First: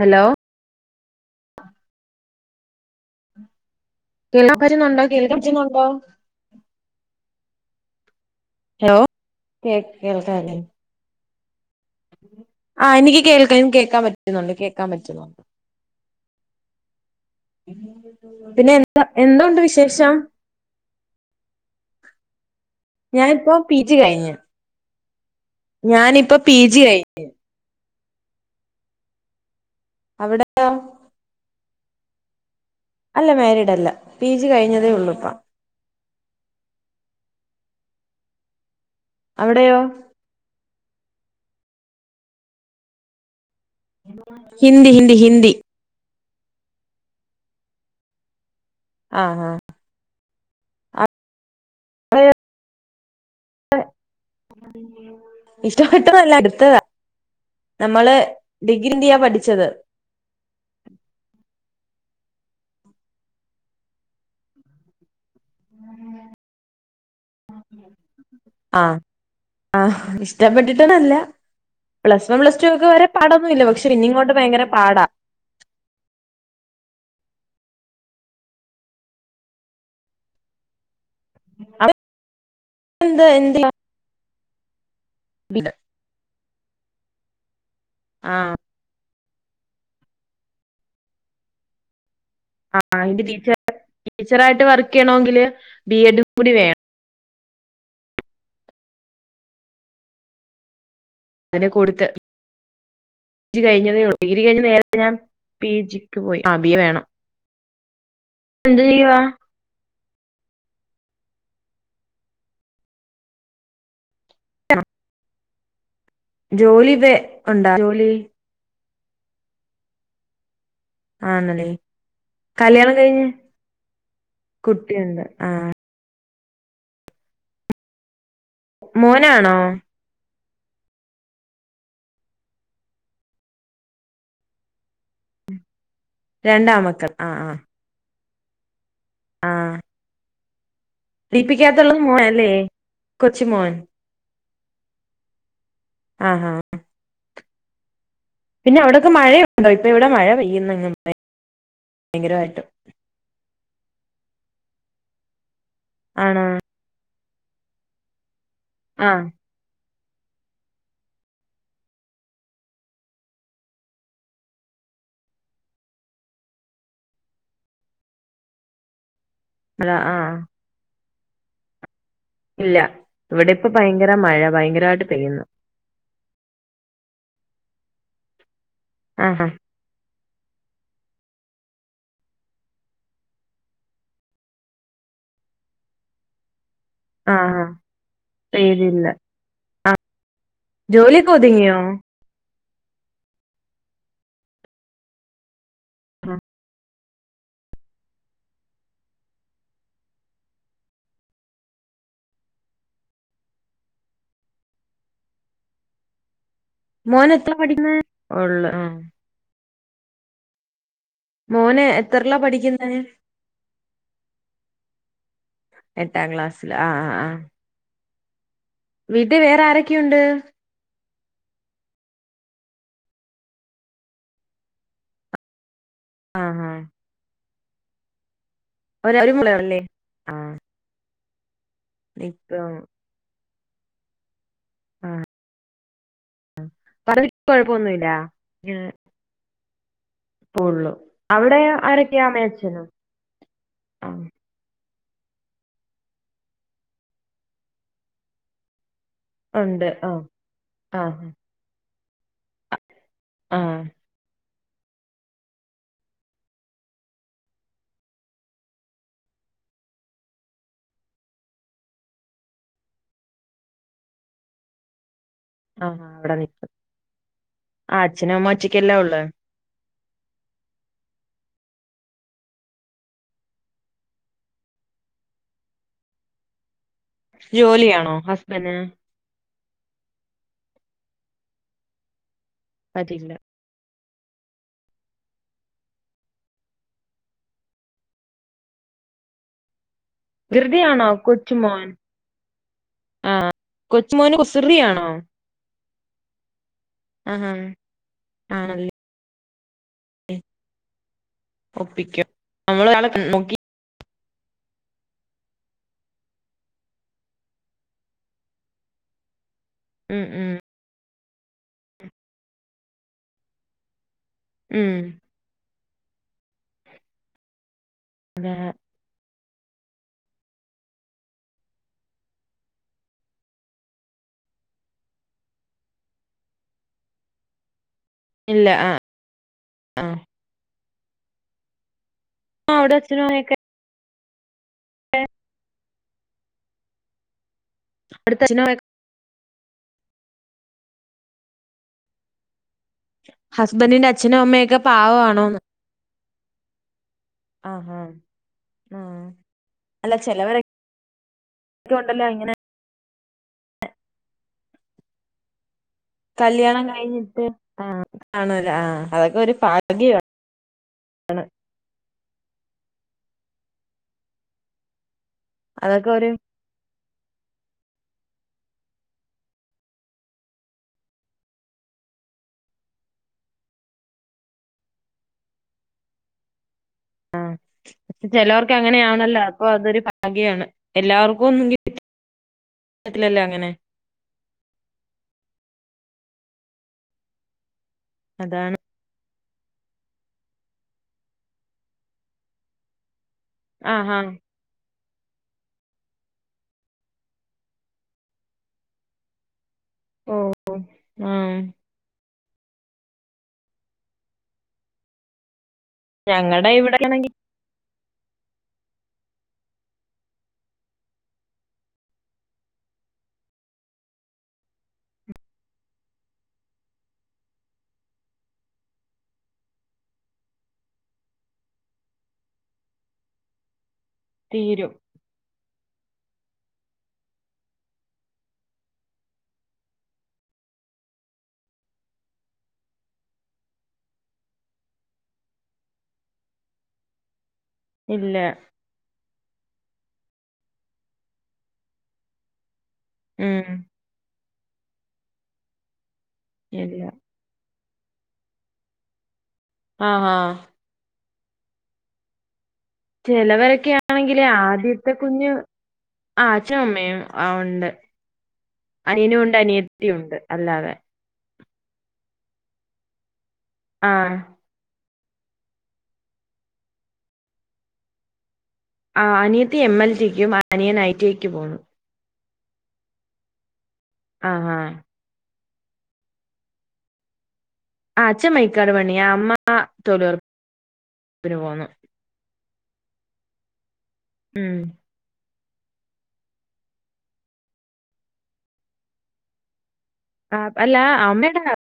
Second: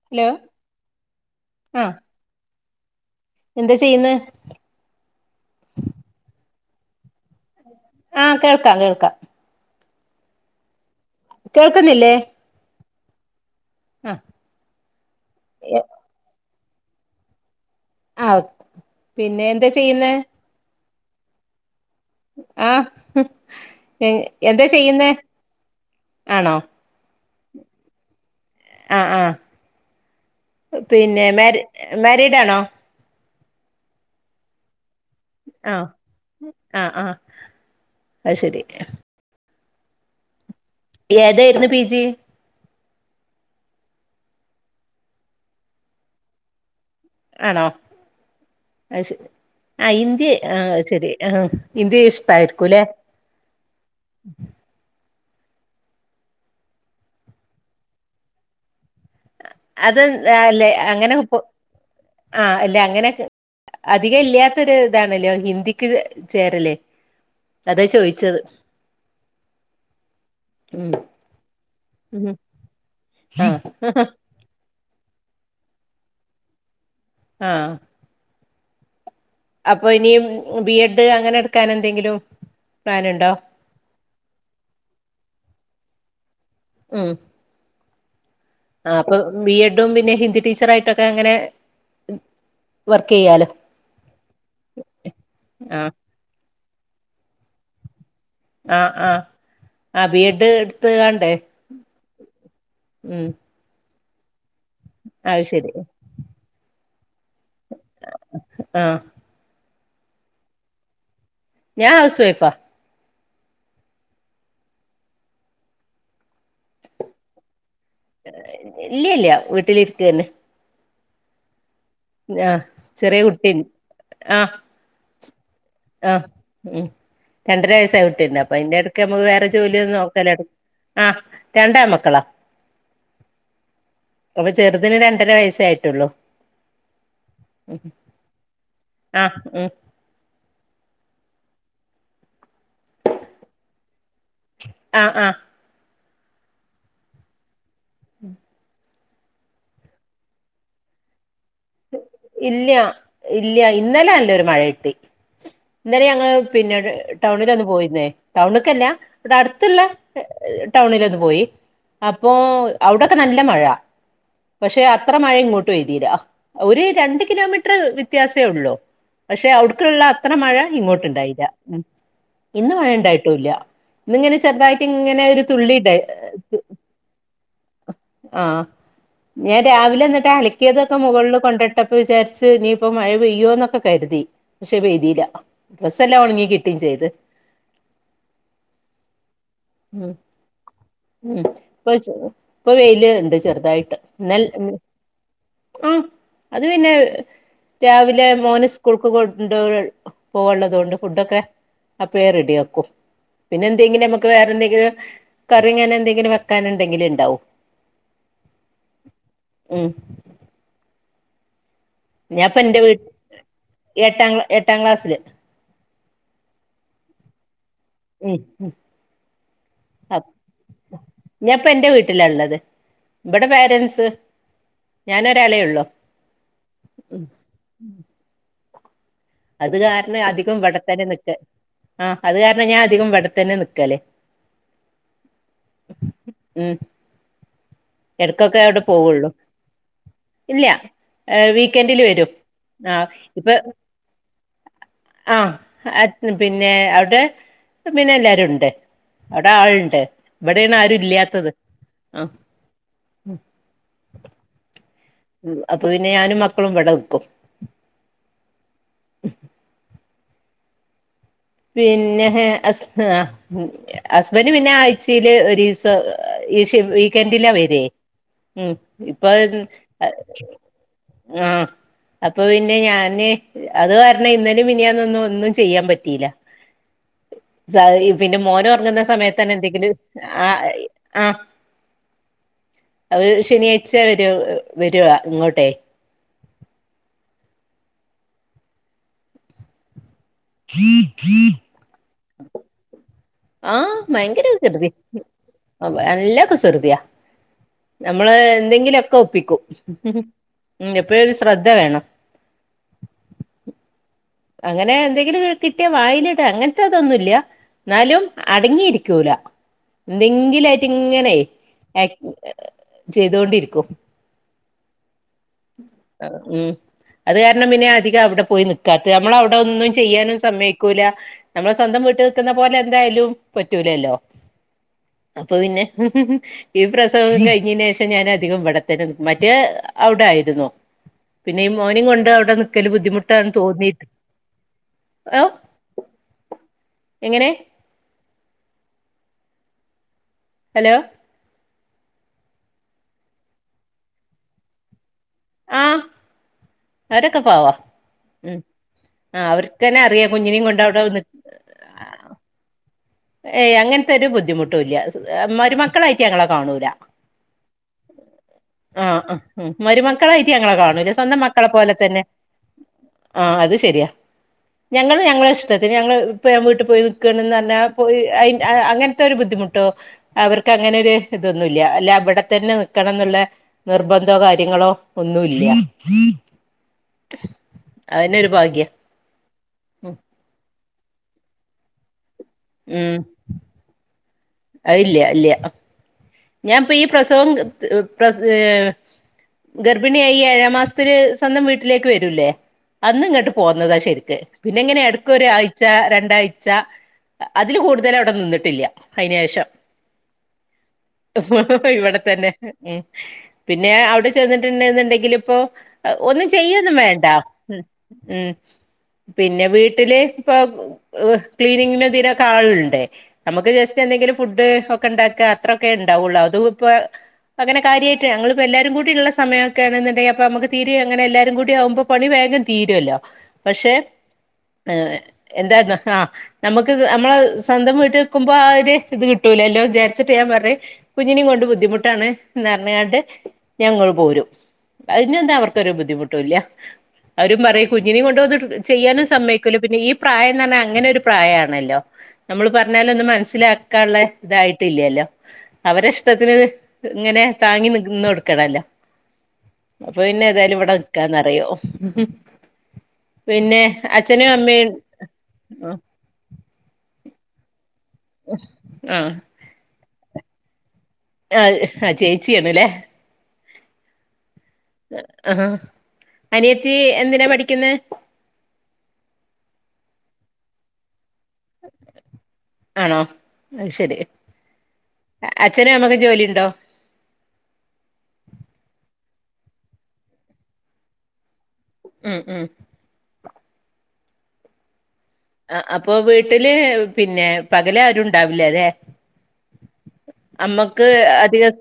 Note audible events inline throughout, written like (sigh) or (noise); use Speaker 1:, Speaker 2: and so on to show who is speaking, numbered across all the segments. Speaker 1: Hello
Speaker 2: ആഹ
Speaker 1: കേൾക്കാം പറ്റ്ന്നുണ്ടോ കേൾക്കാം പറ്റ്ന്നുണ്ടോ?
Speaker 2: ആഹ കേൾക്കാം കേൾക്കാം
Speaker 1: കേൾക്ക
Speaker 2: കേൾക്കുന്നില്ലേ
Speaker 1: ആഹ് എനിക്ക് കേൾക്കാം. കേക്കാം പറ്റുന്നുണ്ട് കേക്കാം പറ്റുന്നുണ്ട്.
Speaker 2: ആഹ് ആഹ്
Speaker 1: പിന്നെ എന്താ
Speaker 2: പിന്നെ
Speaker 1: എന്തണ്ട്
Speaker 2: എന്താ ചെയ്യുന്നെ
Speaker 1: വിശേഷം
Speaker 2: ആഹ്
Speaker 1: ഞാനിപ്പോ പി ജി
Speaker 2: എഹ്
Speaker 1: കഴിഞ്ഞ്
Speaker 2: എന്താ ചെയ്യുന്നേ?
Speaker 1: ഞാനിപ്പോ പി ജി കഴിഞ്ഞ്.
Speaker 2: ആഹ് ആഹ്
Speaker 1: അവിടെയോ
Speaker 2: പിന്നെ മെരീ മെരിഡാണോ?
Speaker 1: അല്ല മാരിഡ് അല്ല പി ജി കഴിഞ്ഞതേ ഉള്ളൂ ഇപ്പ
Speaker 2: ആഹ് ആഹ് ആഹ് അയ് ശെരി.
Speaker 1: അവടെയോ?
Speaker 2: ഏതേയ്ര്ന്നു പി ജി?
Speaker 1: ഹിന്ദി ഹിന്ദി ഹിന്ദി
Speaker 2: ആണോ
Speaker 1: ആഹ് ആഹ്
Speaker 2: ആ ഇന്ത്യ ആഹ ശരി ആഹ ഇന്ത് ഇഷ്ടായിരിക്കൂല്ലേ
Speaker 1: (unintelligible) ഇഷ്ടപ്പെെട്ടതല്ല അടുത്തതാ നമ്മള് ഇന്ത്യയാ പഠിച്ചത്
Speaker 2: അത് ന്താല്ലേ അങ്ങനെ പൊ ആഹ് ല്ല അങ്ങനെ ക് അധികെല്ല്യാത്തൊര് ഇതാണ്ല്ലെ ഓ ഹിന്ദിക്ക് ചേരല്ലേ.
Speaker 1: ആഹ ആ
Speaker 2: ഉം
Speaker 1: ഇഷ്ടപ്പെട്ടിട്ടണല്ല
Speaker 2: ഉം
Speaker 1: പ്ലസ് വൺ പ്ലസ്ടൊക്കെ വെരെ
Speaker 2: ആഹ്
Speaker 1: പാടൊന്നുല്ല പക്ഷെ പിന്നിങ്ങോട്ട് ഭയങ്കര പാടാ.
Speaker 2: ആഹ് അപ്പൊ ഇനിയും ബി എഡ് അങ്ങനെ ട്ക്കാനെന്തെങ്കിലും
Speaker 1: എന്ത്
Speaker 2: പ്ലന്ണ്ടോ?
Speaker 1: എന്ത് പില
Speaker 2: ഉം
Speaker 1: ആഹ
Speaker 2: ആ അപ്പൊ ബി എഡും പിന്നെ ഹിന്ദി ടീച്ചറായിട്ടൊക്കെ അങ്ങനെ വർക്ക്
Speaker 1: ആന്റെ
Speaker 2: ചെയ്യാലോ
Speaker 1: ടീച്ചർ ടീച്ചറ ആായിട്ട് വർക്ക് ചെയ്യണമെങ്കില്
Speaker 2: ആഹ്
Speaker 1: ബി എഡ കൂടി വേണം
Speaker 2: ആ ആഹ ആ വീട്
Speaker 1: അങ്ങനെ കൊടുത്ത്.
Speaker 2: ഉം
Speaker 1: റ്റ് കഴിഞ്ഞതേ ഉള്ളൂ ഡിഗ്രി കഴിഞ്ഞഞ് നേരരെ ഞാ
Speaker 2: അത്
Speaker 1: പി
Speaker 2: ശരി
Speaker 1: ജിക്ക് പോയി ആ ബിയ വേണം എന്ത്
Speaker 2: ആഹ്
Speaker 1: ചെയിവാ
Speaker 2: ഞാൻ ഹൗസ് വൈഫാ.
Speaker 1: ജോലി വെ ഒണ്ടാ ജോലി
Speaker 2: ഇല്ല്യഇല്ല്യ വീട്ടിലിരിക്ക തന്നെ
Speaker 1: ആന്നല്ലേ കല്യാണം
Speaker 2: ചെറിയ
Speaker 1: കഴിഞ്ഞു
Speaker 2: കുട്ടി
Speaker 1: കുട്ടിഉണ്ട്
Speaker 2: ആ് ഉം രണ്ടര വയസ്സായി കുട്ടിണ്ട് അപ്പൊ അതിന്റെ ഇടയ്ക്ക് നമുക്ക് വേറെ
Speaker 1: മോനാണോ
Speaker 2: ജോലിയൊന്നും നോക്കലോട ആഹ് രണ്ടാൺമക്കളാ അപ്പൊ ചെറുതിന് രണ്ടര വയസ്സായിട്ടു
Speaker 1: രണ്ടാമക്കൾ ആ ആ
Speaker 2: ആഹ് ഉഹ
Speaker 1: ലിപിക്കാത്തുള്ളത് മോൻല്ലേ കൊച് മോൻ
Speaker 2: ആഹ ആഹ
Speaker 1: ആഹ് ഹഹ് പിന്നെ അവിടൊക്കെ മഴയുണ്ടോ ഇപ്പൊ ഇവിടെ മഴ പെയ്യുന്നങ്ങ ഭയങ്കരമായിട്ട്
Speaker 2: ഇല്ല ഇല്ല ഇന്നലെ അല്ല ഒരു മഴ കിട്ടി ഇന്നലെ ഞങ്ങള്
Speaker 1: ആണോ
Speaker 2: പിന്നെട് ടൗണില ഒന്ന് പോയിരുന്നേ ടൗണക്കല്ലയാ
Speaker 1: ആഹ്
Speaker 2: ഇവിടെ അടുത്ത്ല്ല ടൗണിലൊന്ന് പോയി അപ്പോ അവിടൊക്കെ നല്ല മഴ പക്ഷെ അത്ര മഴ ഇങ്ങോട്ട് പഴുതിയിലാ ഒരു രണ്ട് കിലോമീറ്റർ വ്യത്യാസമേ ഉള്ളൂ പക്ഷെ
Speaker 1: അതാ
Speaker 2: അടുക്കുള്ള അത്ര
Speaker 1: ആഹ്
Speaker 2: മഴ ഇങ്ങോട്ട് ഉണ്ടായില്ല ഉ ഇന്ന്
Speaker 1: ഇല്ല
Speaker 2: മയ ഉണ്ടായിട്ടുംല്ല
Speaker 1: ഇവിടെ ഇപ്പൊ ഭയങ്കര
Speaker 2: ഇന്നിങ്ങനെ
Speaker 1: മഴ
Speaker 2: ചെറുതായിട്ട്
Speaker 1: ഭയങ്കരമായിട്ട്
Speaker 2: ഇങ്ങനെ ഒരു
Speaker 1: പെയ്യുന്നു
Speaker 2: തുള്ളിണ്ട ആഹ
Speaker 1: ആഹാ
Speaker 2: ഞാൻ രാവിലെ മ അലക്കിയതൊക്കെ മുകളിൽ കൊണ്ടിട്ടപ്പോ വിചാരിച്ച് ഇനിയിപ്പോ മഴ പെയ്യോന്നൊക്കെ കരുതി പക്ഷെ പെയ്തില്ല ഡ്രസ്സ് എല്ലാം ഉണങ്ങികി
Speaker 1: ആഹ ആ പെയ്തില്ല
Speaker 2: ഉം
Speaker 1: ജോലി
Speaker 2: ഉം
Speaker 1: കോതിങ്ങിയോ
Speaker 2: ഇപ്പൊ ഇപ്പൊ വെയില്ണ്ട് ചെറുതായിട്ട് എന്നൽ ആഹ
Speaker 1: ആഹാ.
Speaker 2: അത് പിന്നെ രാവിലെ മോന് സ്കൂൾക്ക് കൊണ്ട് പോവുള്ളത് കൊണ്ട് ഫുഡൊക്കെ അപ്പ റെഡിയ ആക്കും പിന്നെ എന്തെങ്കിലും നമ്മുക്ക് വേറെന്തെങ്കിലും കറിങ്ങനെ എന്തെങ്കിലും ക്കാനുണ്ടെങ്കിലും ഉണ്ടാവും
Speaker 1: പഠുന്ന ഉള്ള ആ
Speaker 2: ഉഏ
Speaker 1: മോനെ
Speaker 2: ഞാപ്പൊ എന്റെ വീട്ട എട്ടാം ക് എട്ടാം ക്ലാസ്സില്
Speaker 1: എട്ടാം ക്ളാസ്സില് ആ ആ് ആഹ
Speaker 2: ഉം
Speaker 1: വീട്ടിൽ വേറെ ആരൊക്കെയുണ്ട്
Speaker 2: ഞാപ്പൊ എന്റെ വീട്ടിലാള്ളത് ഇവിടെ പേരൻറ്സ് ഞൻ ഒരാളെ ഉള്ളു
Speaker 1: ആഹാ
Speaker 2: ഉ
Speaker 1: ഒരു ഒരു
Speaker 2: അത്
Speaker 1: മോളല്ലേ
Speaker 2: കാരണം
Speaker 1: ആ
Speaker 2: അധികം ഇവിടെത്തന്നെ ന ആഹ അത് കാരണം
Speaker 1: ഇപ്പം
Speaker 2: ഞാൻ അധികം വടത്തന്നെ നിക്കല്
Speaker 1: ആഹ
Speaker 2: ഉം
Speaker 1: പറഞ്ഞി കൊഴപ്പൊന്നുമല്ല
Speaker 2: എടക്കൊക്കെ അവിടെ പോവുള്ളു ഇല്ല ഏർ വീക്കെൻഡില്
Speaker 1: ആരൊക്കെയാ
Speaker 2: വരും
Speaker 1: അമ്മയും അച്ഛനും
Speaker 2: ആ് ഇപ്പൊ
Speaker 1: ആ
Speaker 2: ആഹ പിന്നെ അവിടെ പിന്നെ എല്ലാരും ഉണ്ട് അവിടെ
Speaker 1: ഉണ്ട്
Speaker 2: ആളുണ്ട്
Speaker 1: ആ
Speaker 2: ഇവിടെയാണ് ആരും
Speaker 1: ആഹാ
Speaker 2: ഇല്ലാത്തത് ആ ഉം
Speaker 1: ആ
Speaker 2: ഉ അപ്പൊ പിന്നെ ഞാനും മക്കളും ഇവിടെ നിക്കും
Speaker 1: (unintelligible)
Speaker 2: പിന്നെ ഹസ്ബന്ഡ് പിന്നെ അ ഒരു
Speaker 1: ആ ആ, അവിടെ
Speaker 2: ഈ
Speaker 1: നിൽക്കും
Speaker 2: വീക്കെൻഡിലാ വരെ
Speaker 1: ആ അച്ഛനും അമ്മ
Speaker 2: ഉ
Speaker 1: ഒറ്റയ്ക്കല്ലേ ഉള്ളു
Speaker 2: ഇപ്പൊ അ ആഹ അപ്പൊ പിന്നെ ഞാന് അത് കാരണം ഇന്നലേം മിനിഞാന്നു ഒന്നു ഒന്നും ചെയ്യാൻ പറ്റിയില്ല സായി
Speaker 1: ജോലിയാണോ
Speaker 2: പിന്നെ മോന്
Speaker 1: ഹസ്ബൻഡ്
Speaker 2: ഉറങ്ങുന്ന സമയ ത്താണ് എന്തെങ്കിലും ആഹ് ഈ ആഹ് അത്
Speaker 1: അതില്ല
Speaker 2: ശനിയാഴ് ച്ചഅവരു വരുവ ഇങ്ങോട്ടെ
Speaker 1: വികൃതിആണോ കൊച്ച്മോൻ
Speaker 2: ആഹ് ഭയങ്കര വികൃതി ഏഹ് വെ നല്ല കുസൃതിയാ
Speaker 1: ആഹാ
Speaker 2: നമ്മള്
Speaker 1: ആണല്ലേ
Speaker 2: എന്തെങ്കിലുഓക്കെ ഒപ്പിക്കും ഉം എപ്പോഴ് ഒരു ശ്രദ്ധ വേണം
Speaker 1: നമ്മൾ ഒരാള് നോക്കി
Speaker 2: അങ്ങനെ എന്തെങ്കിലും കിട്ടിയ വായിലിട അങ്ങനത്തെതൊന്നുഇല്ല എന്നാലും അടങ്ങിയിരിക്കൂല
Speaker 1: ഉം ഉം
Speaker 2: എന്തെങ്കിലായിട്ട് ഇങ്ങനെ അക് ചെയ്തൊണ്ടിരിക്കും
Speaker 1: ഉം
Speaker 2: ആഹ് ഉം അത് കാരണം പിന്നെ അധികം അവിടെ
Speaker 1: അതെ
Speaker 2: പോയി നിക്കാത്തെ നമ്മളവി ടെ ഒന്നും ചെയ്യാനും സമ്മയ്ക്കൂല്ല നമ്മളെ സ്വന്തം വിട്ട് നിൽക്കുന്ന പോലെ എന്തായാലും പറ്റൂലല്ലോ അപ്പൊ പിന്നെ ഈ പ്രസവം കഴിഞ്ഞേനെഷം ഇപ്പം ഞാധികം
Speaker 1: ഇല്ല
Speaker 2: ഇവിട
Speaker 1: ആ
Speaker 2: തന്നെ നിക്കും മറ്റേ
Speaker 1: ആ
Speaker 2: അവിട ആയിരുന്നു പിന്നെഈ മോനെ കൊ ത് അവിടെ
Speaker 1: ആ
Speaker 2: നിക്കല്
Speaker 1: അച്ഛനും
Speaker 2: ബുദ്ധിമുട്ടാണന്ന്
Speaker 1: അമ്മയൊക്കെ
Speaker 2: തോന്നീട്ട് (unintelligible) എങ്ങനെ
Speaker 1: അടുത്ത (unintelligible)
Speaker 2: ഹലോ
Speaker 1: ഹസ്ബൻഡിന്റ അച്ഛനും അമ്മയൊക്കെ പാവം ആണോന്ന്
Speaker 2: ആഹ് അവരൊക്കെ പാവാ ഉം
Speaker 1: ആ
Speaker 2: ആഹ് അവർക്ക്ന്നെ അറിയാം കുഞ്ഞിനേം കൊണ്ടവിടെ നി
Speaker 1: ക്കൊണ്ടല്ലോ ഇങ്ങനെ
Speaker 2: ഏയ് അങ്ങനത്തെ ഒരു ബുദ്ധിമുട്ടുല്ല്യാ അഹ് ഒരു മ ക്കളായിട്ട് ഞങ്ങളെ
Speaker 1: കല്യാണം
Speaker 2: കാണൂല്ല
Speaker 1: കഴിഞ്ഞിട്ട് ആ കാണൂല ആ
Speaker 2: ആഹ്
Speaker 1: അതൊക്കെ ഒരു
Speaker 2: അഹ്
Speaker 1: ഭാഗ്യമാണ്
Speaker 2: മരുമക്കളായിട്ട് ഞങ്ങളെ കാ ണും സ്വന്തം മക്കളെ പോലെ തന്നെ ആഹ് അത് ശരിയാ ഞങ്ങള് ഞങ്ങള ഇഷ്ടത്തിന്
Speaker 1: അതൊക്കെ
Speaker 2: ഞങ്ങള്
Speaker 1: ഒരു
Speaker 2: ഇപ്പഞാൻ വീട്ടി പോയി നിക്കാണെന്ന് പറഞ്ഞ പോയി അയ്ന്റ് അഹ് അങ്ങനത്തൊരു ബുദ്ധിമുട്ടോ അവർക്ക് അങ്ങനെ ഒരു ഇതൊന്നുവില്ല ഇല്ല ഇവിടെത്തന്നെ നി ക്കണോന്നിള്ള നിർബന്ധോ കാര്യങ്ങളോ ഒന്നു ഇല്ല
Speaker 1: ആഹ് ഇപ്പ ചിലോർക്ക്
Speaker 2: ഭാഗ്യ
Speaker 1: അങ്ങനെയാണല്ലോ അപ്പൊ അതൊരു
Speaker 2: ഉം
Speaker 1: ഭാഗ്യാണ്. എല്ലാവർക്കും ഒന്നും കിട്ടി കിട്ടില്ലല്ലോ അങ്ങനെ
Speaker 2: അയില്ല്യ ഇല്ല്യ ഞാൻ ഇപ്പ ഈ പ്രസവം പ്രസ്
Speaker 1: അതാണ്
Speaker 2: ഏഹ് ഗർഭിണിയായി ഈ ഏഴാമ്മാസത്തില് സ്വന്തം വീട്ടിലേക്ക് വരൂല്ലേ അന്ന് ഇങ്ങട്ട് പോന്നതാ
Speaker 1: ആഹാ
Speaker 2: ശരിക്ക് പിന്നെ ഇങ്ങനെ എട ക്കൊരാഴ്ച്ച രണ്ടാഴ്ച്ച അതില് കൂടുതൽ അവിടെ നിന്നിട്ടില്ല അതിന് ശേഷം.
Speaker 1: ഓഹ് ഹോ
Speaker 2: ഇവിടെ തന്നെ ഉം പിന്നേ അവിടെ ചെന്നിട്ടിണ്ടേന്നിണ്ടെങ്കില് ഇപ്പോ അഹ് ഒന്നും
Speaker 1: ഞങ്ങടെ
Speaker 2: ചെയ്യൊന്നും വേണ്ട
Speaker 1: ഇവിടെയാണെങ്കി
Speaker 2: ഉം ഉം പിന്നെ വീട്ടില് ഇപ്പൊ ഇഹ് ക്ലീനിങ്ങിന് ഇതിനൊക്കെ ആളിണ്ടേ നമുക്ക് ജസ്റ്റ് എന്തെങ്കിലും ഫുഡ് ഒക്കെ ഇണ്ടാക്കാ അത്രൊക്കെ ഇണ്ടാവൊള്ളൂ അതും ഇപ്പ അങ്ങനെ കാര്യട്ട് ഞങ്ങളിപ്പോ എല്ലാരും കൂടിയുള്ള സമയമയൊക്കെയാണന്നുണ്ടെങ്കി അപ്പ നമുക്ക്‌ തീരി (unintelligible) യും അങ്ങന എല്ലാരും കൂടി ആകുമ്പോ പണി- തീരുമല്ലോ പക്ഷെ
Speaker 1: തീരും.
Speaker 2: എന്തായിന്ന- ആഹ് നമുക്ക് നമ്മളെ സ്വന്തംവീട്ടി നിക്കുമ്പോ ആ ഒരു ഇത്‌ കിട്ടൂലല്ലോന്ന് വിചാരിച്ചിട്ട് ഞാൻ പറഞ് - കുഞ്ഞിനും കൊണ്ട് ബുദ്ധിമുട്ടാണ് എന്ന് പറഞ്ഞാണ്ട് ഞങ്ങള് പോരും അതിനെന്താ അവർക്കൊരു ബുദ്ധിമുട്ടും ഇല്ല്യ അവരും പറയും കുഞ്ഞിനെ
Speaker 1: ഇല്ല.
Speaker 2: കൊണ്ടും വന്നിട്ട് ചെയ്യാനും സമ്മയിക്കുല പിന്നെ ഈ- പ്രായംന്ന് പറഞ്ഞാൽ അങ്ങനെ ഒരു പ്രായമാണല്ലോ നമ്മള് പറഞ്ഞാലൊന്നും
Speaker 1: ഉം.
Speaker 2: മനസ്സിലാക്കാനുള്ള- ഇതായിട്ടില്ലല്ലോ അവരെ ഇഷ്ടത്തിന്
Speaker 1: ഇല്ല.
Speaker 2: ഇങ്ങനെ താങ്ങി നി - ഇന്ന് കൊടുക്കണല്ലോ അപ്പൊ
Speaker 1: ആഹാ.
Speaker 2: പിന്നെ ഏതായാലും ഇവിടെ നിക്കാന്ന്റിയോ
Speaker 1: ചെലവരൊക്കെ ആണെങ്കില് ആദ്യത്തെ കുഞ്ഞ്, ആഛൻ അമ്മയും ആ ഉണ്ട്
Speaker 2: ആഹ
Speaker 1: അനിയനും ഉണ്ട് ഉണ്ട് അല്ലാതെ
Speaker 2: ആഹ ആ ചേച്ചിയാണല്ലേ
Speaker 1: ആഹ
Speaker 2: ആ അനിയത്തി എന്തിനാ പഠിക്കുന്ന
Speaker 1: അനിയത്തി എംഎൽടിക്കും അനിയൻ ഐടിക്കു പോന്നു
Speaker 2: ആണോ
Speaker 1: ആഹ ആഹ
Speaker 2: അച്ഛന നമ്മക്ക് ജോലിുണ്ടോ
Speaker 1: ആ അച്ഛൻ മൈക്കാട് പണി അമ്മ തൊഴിലുറപ്പ് പോന്നു
Speaker 2: ഉം ഉം
Speaker 1: ഉം
Speaker 2: ആ അപ്പൊ വീട്ടില് പിന്നെ പകല ആരുണ്ടാവില്ലേ ഇല്ലേ
Speaker 1: ആഹ് അല്ല
Speaker 2: അമ്മക്ക്
Speaker 1: അമ്മയുടെ
Speaker 2: അധിക-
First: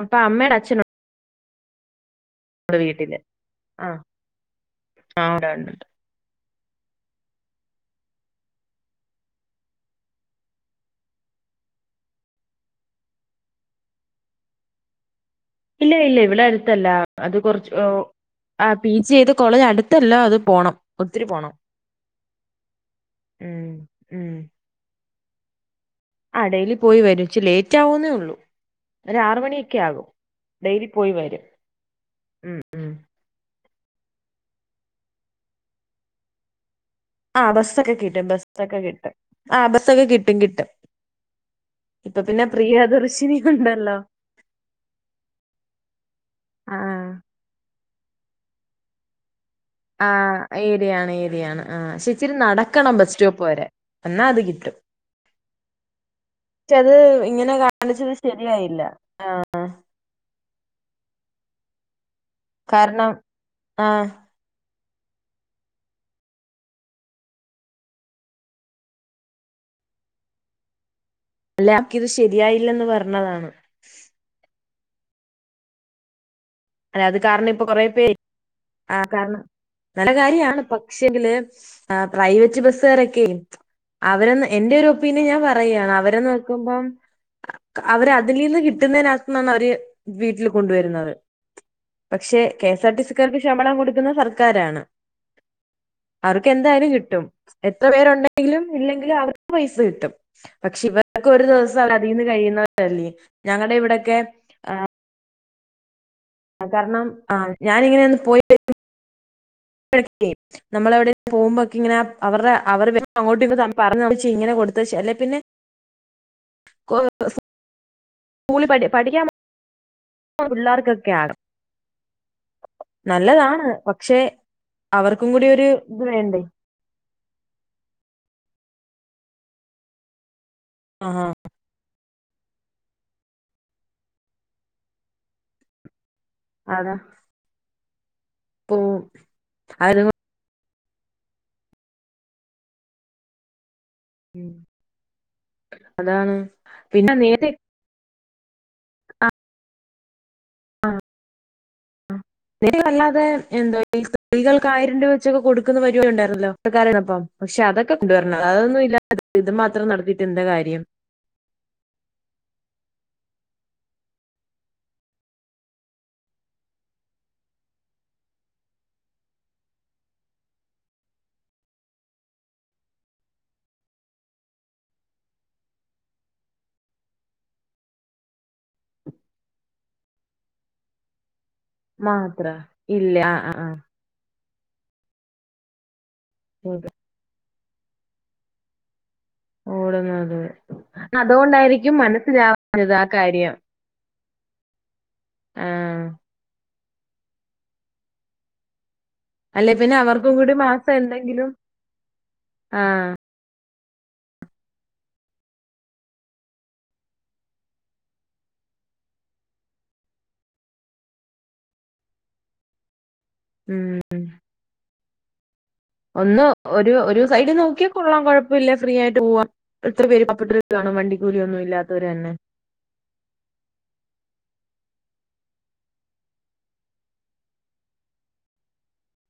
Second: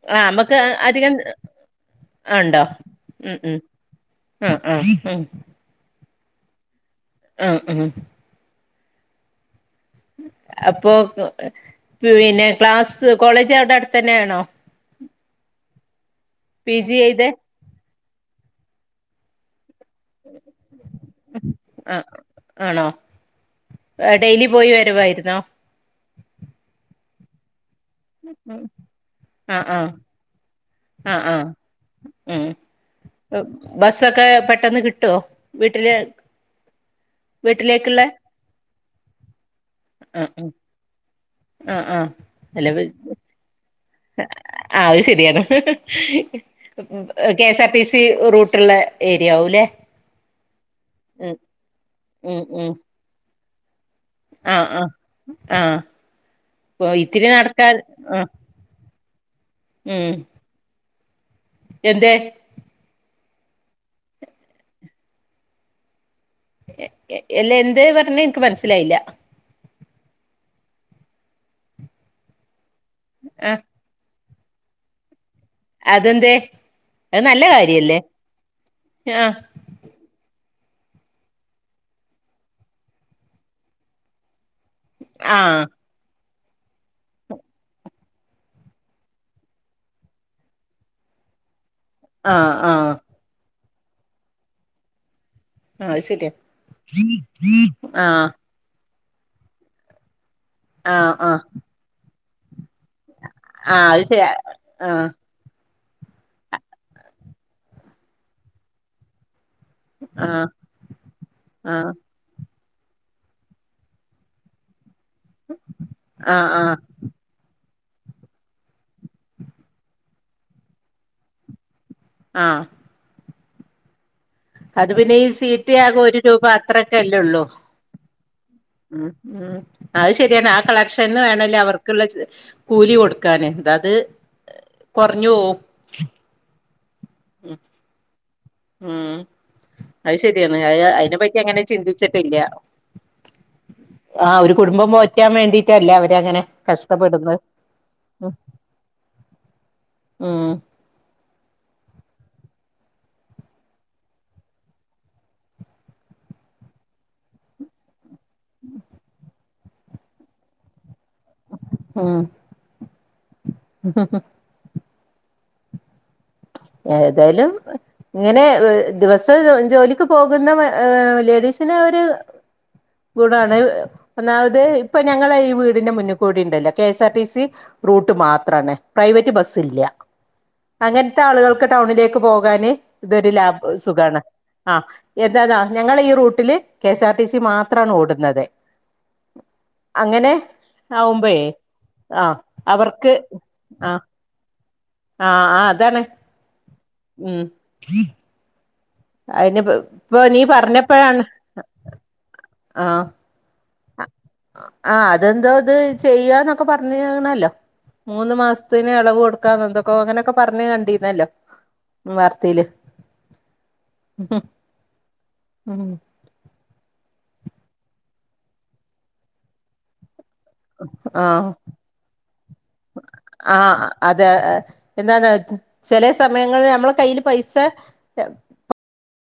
Speaker 1: അപ്പ
Speaker 2: ആ നമ്മുക്ക്
Speaker 1: അമ്മയുടെ അച്ഛനുണ്ട്
Speaker 2: അധികം ഉണ്ടോ
Speaker 1: വീട്ടില്.
Speaker 2: ഉം ഉം
Speaker 1: ആഹ്.
Speaker 2: ആ ആ ഉ
Speaker 1: ആഹ് ഉണ്ട് ഉണ്ട്.
Speaker 2: ആഹ ആഹ് അപ്പൊ പിന്നെ ക്ലാസ് കോളേജ് അവരുടെ അടുത്ത് തന്നെ ആണോ
Speaker 1: (inaudible) ഇല്ല ഇല്ല ഇവിടെ
Speaker 2: പി
Speaker 1: അടുത്തല്ല
Speaker 2: ജി ചെയ്തെ
Speaker 1: അത് കുറച്ച് ആ പി ജി ചെയ്ത് കോളേജ് അടു- ഇതല്ല അത് പോണം ഒത്തിരി പോണം
Speaker 2: ആ ആണോ
Speaker 1: ഉം
Speaker 2: ഡെയിലി പോയി വരുവായിരുന്നോ
Speaker 1: ആടെയിലി പോയി വരുച്ചച്ച് ലേറ്റ് ആവുന്നേ ഉള്ളൂ ഒ ആറ
Speaker 2: ആ
Speaker 1: മണിയൊക്കെ
Speaker 2: ആ
Speaker 1: ആകും ടയിലി പോയി
Speaker 2: ആ ആ
Speaker 1: വരും ഉം ഉ
Speaker 2: ബസ്സൊക്കെ പെട്ടന്ന് കിട്ടുവോ വീട്ടില്
Speaker 1: ആഹ് ബസ്സൊക്കെ
Speaker 2: വീട്ടിലേക്കുള്ള
Speaker 1: കിട്ടും ബസ്സൊക്കെ കിട്ടും ആ ബസ്സൊക്കെ
Speaker 2: ആ
Speaker 1: കിട്ടും കിട്ടും
Speaker 2: ആ ആ
Speaker 1: ഇപ്പൊ പിന്നെ
Speaker 2: അല്ല
Speaker 1: പ്രിയദർശിനി ഉണ്ടല്ലോ
Speaker 2: ആ അത് ശരിയാണ്
Speaker 1: ആ
Speaker 2: കെഎസ് ആർടി സ- സി റൂട്ടുള്ള ഏരിയ ആകും അല്ലേ
Speaker 1: ആ ഏരിയാണ് ഏരിയാണ് ആച്ചിരി നടക്കണം ബസ് സ്റ്റോപ്പ് വരെ എന്നാ അത്
Speaker 2: ആഹ
Speaker 1: കിട്ടും
Speaker 2: ആഹ ആഹ
Speaker 1: പക്ഷെ
Speaker 2: ഇപ്പൊ
Speaker 1: അത്
Speaker 2: ഇത്തിരി
Speaker 1: ഇങ്ങനെ
Speaker 2: നടക്കാൻ
Speaker 1: കാണിച്ചത്
Speaker 2: ആ
Speaker 1: ശരിയായില്ല
Speaker 2: ഉം എന്തെ
Speaker 1: കാരണം ആഹ
Speaker 2: എല്ല എന്ത് പറഞ്ഞ എനിക്ക് മനസ്സിലായില്ല
Speaker 1: ഇല്ല അവൾക്കു ഇത്‌ ശരിയായില്ലന്ന് പറഞ്ഞതാണ്
Speaker 2: അതെന്തെ
Speaker 1: അല്ലെ അത് കാരണം ഇപ്പൊ കൊറെ പേര് ആഹ
Speaker 2: ആഹ്
Speaker 1: കാരണം നല്ല കാര്യാണ് പക്ഷ പ്രൈവറ്റ് ബസസ് കാരൊക്കെ അവ- എന്റെറെ ഒരു ഒപ്പീനിയൻ ഞാൻ
Speaker 2: ആഹ്
Speaker 1: പറയാണ് അവരെ- അവര് അതിൽ നിന്ന് കിട്ടുന്നതിനകത്ത്ണ് അവര് വീട്ടിൽ കൊണ്ടുവരുന്നത് പക്ഷെ
Speaker 2: ആഹ്
Speaker 1: കെഎസ്
Speaker 2: ആഹ്
Speaker 1: ആർടി സിക്കാർക്ക് ശമ്പളം കൊടുക്കുന്ന സർക്കാരാണ്
Speaker 2: ആഹ് അത് ശരിയാ
Speaker 1: അവർക്ക് എന്തായാലും കിട്ടും എത്ര
Speaker 2: ആഹ്
Speaker 1: പേരുണ്ടെങ്കിലും ഇല്ലെങ്കിലും അവർക്ക് പൈസ കിട്ടും പക്ഷെ
Speaker 2: ആഹ്
Speaker 1: ഇവർക്ക്
Speaker 2: ആഹ്
Speaker 1: ഒരു ദിവസം ആണ് അതിന്നു കഴിയുന്ന ഞങ്ങളുടെ
Speaker 2: ആഹ് അത്
Speaker 1: ഇവിടൊക്കെ
Speaker 2: ശരിയാ
Speaker 1: ആ-
Speaker 2: ആഹ്
Speaker 1: കാരണം ആ ഞാാനിങ്ങനെന്ന് പോയി വരും (unintelligible)
Speaker 2: ആഹ്
Speaker 1: നമ്മള എവിടെ പോകുമ്പോക്കെ
Speaker 2: ആഹ്
Speaker 1: ഇങ്ങനെ അവരുടെ (unintelligible) അല്ലഗിൽ പിന്നെ
Speaker 2: ആഹ് ആഹ്
Speaker 1: (unintelligible) സ്കൂളിൽ പഠി പഠിക്കാൻ പോകുന്ന പിള്ളേർക്കൊക്കെ ആണ്
Speaker 2: ആ
Speaker 1: നല്ലതാണ് പക്ഷേ
Speaker 2: അത് പിന്നെ ഈ സീറ്റ് ആകെ ഒരു രൂപ അത്രക്കെല്ലേ ഉള്ളൂ ഉം ഉം അത് ശരിയാണ് ആ കളക്ഷൻന്ന്
Speaker 1: ആഹ്
Speaker 2: വേണമല്ലേ അവർക്കുള്ള ചി കൂലി കൊടുക്കാന് അതാത് കുറഞ്ഞു പോവും
Speaker 1: അതെ
Speaker 2: ഉം ഉം അത് ശരിയ അതിനെ പറ്റി അങ്ങനെ ചിന്തിച്ചിട്ടില്ല ആ ഒരു കുടുംബം പോറ്റാൻ വേണ്ടിട്ടല്ലേ അവര
Speaker 1: അതാണ്
Speaker 2: അങ്ങനെ
Speaker 1: പിന്നെ
Speaker 2: കഷ്ടപ്പെടുന്നത്
Speaker 1: നേരത്തെ
Speaker 2: ഉ ഉ
Speaker 1: വല്ലാതെ എന്തോ ഈ സ്ത്രീകൾക്ക് ആയിരം രൂപ വെച്ചൊക്കെ കൊടുക്കുന്ന പരുപാടി ഉണ്ടായിരുന്ന ല്ലോ കുട്ടക്കാരനപ്പം പക്ഷെ അതൊക്കെ കൊണ്ടുവരണം അതൊന്നുമ ഇല്ല ഇത് മാത്രം നടത്തീട്ട് എന്താ കാര്യം
Speaker 2: ആ ഉമ്മ് ഏതായാലും ഇങ്ങനെ ദിവസം ജോലിക്ക് പോകുന്ന ലേഡീസ് ചില ഒരു ഗുണമാണ് ഒന്നാത് ഇപ്പൊ ഞങ്ങള് ഈ വീടിന്റെ മുന്നിൽ കൂടി ഉണ്ടല്ലോ കെഎസ് ആർ ടിസി റൂട്ട് മാത്രമാണ് പ്രൈവറ്റ് ബസ്സ് ഇല്ല അങ്ങെനെ ത്തെ ആളുകൾക്ക് ടൗണിലേക്ക്
Speaker 1: മാത്ര
Speaker 2: പോകാന്
Speaker 1: ഇല്ല
Speaker 2: ഇതൊരു
Speaker 1: ആ
Speaker 2: ലാഭ
Speaker 1: ആ
Speaker 2: സുഖമാണ് ആ എന്തതാ ഞങ്ങ ഈ റൂട്ടില് K S R T C മാത്രമാണ് ഓടുന്നത്
Speaker 1: ആ
Speaker 2: അങ്ങനെ
Speaker 1: ഓടുന്നത്
Speaker 2: ആവുമ്പഴേ
Speaker 1: അതുകൊണ്ടായിരിക്കും
Speaker 2: ആഹ്
Speaker 1: മനസ്സിലാവാത്തത് ആ
Speaker 2: അവർക്ക്
Speaker 1: കാര്യം
Speaker 2: ആ ആ അതാണ്
Speaker 1: ആഹ്.
Speaker 2: ഉം അയിന്
Speaker 1: അല്ലെ പിന്നെ
Speaker 2: ഇപ്പൊ
Speaker 1: അവർക്കും
Speaker 2: നീ
Speaker 1: കൂടി മാസം
Speaker 2: പറഞ്ഞപ്പഴാണ്
Speaker 1: എന്തെങ്കിലും ആ
Speaker 2: ആ അതെന്തോ ഇത് ചെയ്യാന്നൊക്കെ പറഞ്ഞണല്ലോ മൂന്ന് മാസത്തിന് ഇളവ് കൊടുക്കാന്ന് എന്തൊക്കോ അങ്ങനെയൊക്കെ പറഞ്ഞത് കണ്ടിരുന്നല്ലോ ഉം വാർത്തയില്
Speaker 1: ഉം ഒന്നു ഒരു ഒരു സൈഡ് നോക്കിയാ കൊള്ളാം കൊഴപ്പമില്ല ഫ്രീ ആയിട്ട് പോവാ എത്ര പേര് ഇപ്പെട്ട കാണോ
Speaker 2: ആഹ്
Speaker 1: വണ്ടിക്കൂലിയൊന്നും ഇല്ലാത്തവരെന്നെ
Speaker 2: അത എന്താന്ന് ചെലേ സമയങ്ങളിൽ നമ്മള കയ്യിൽ പൈസ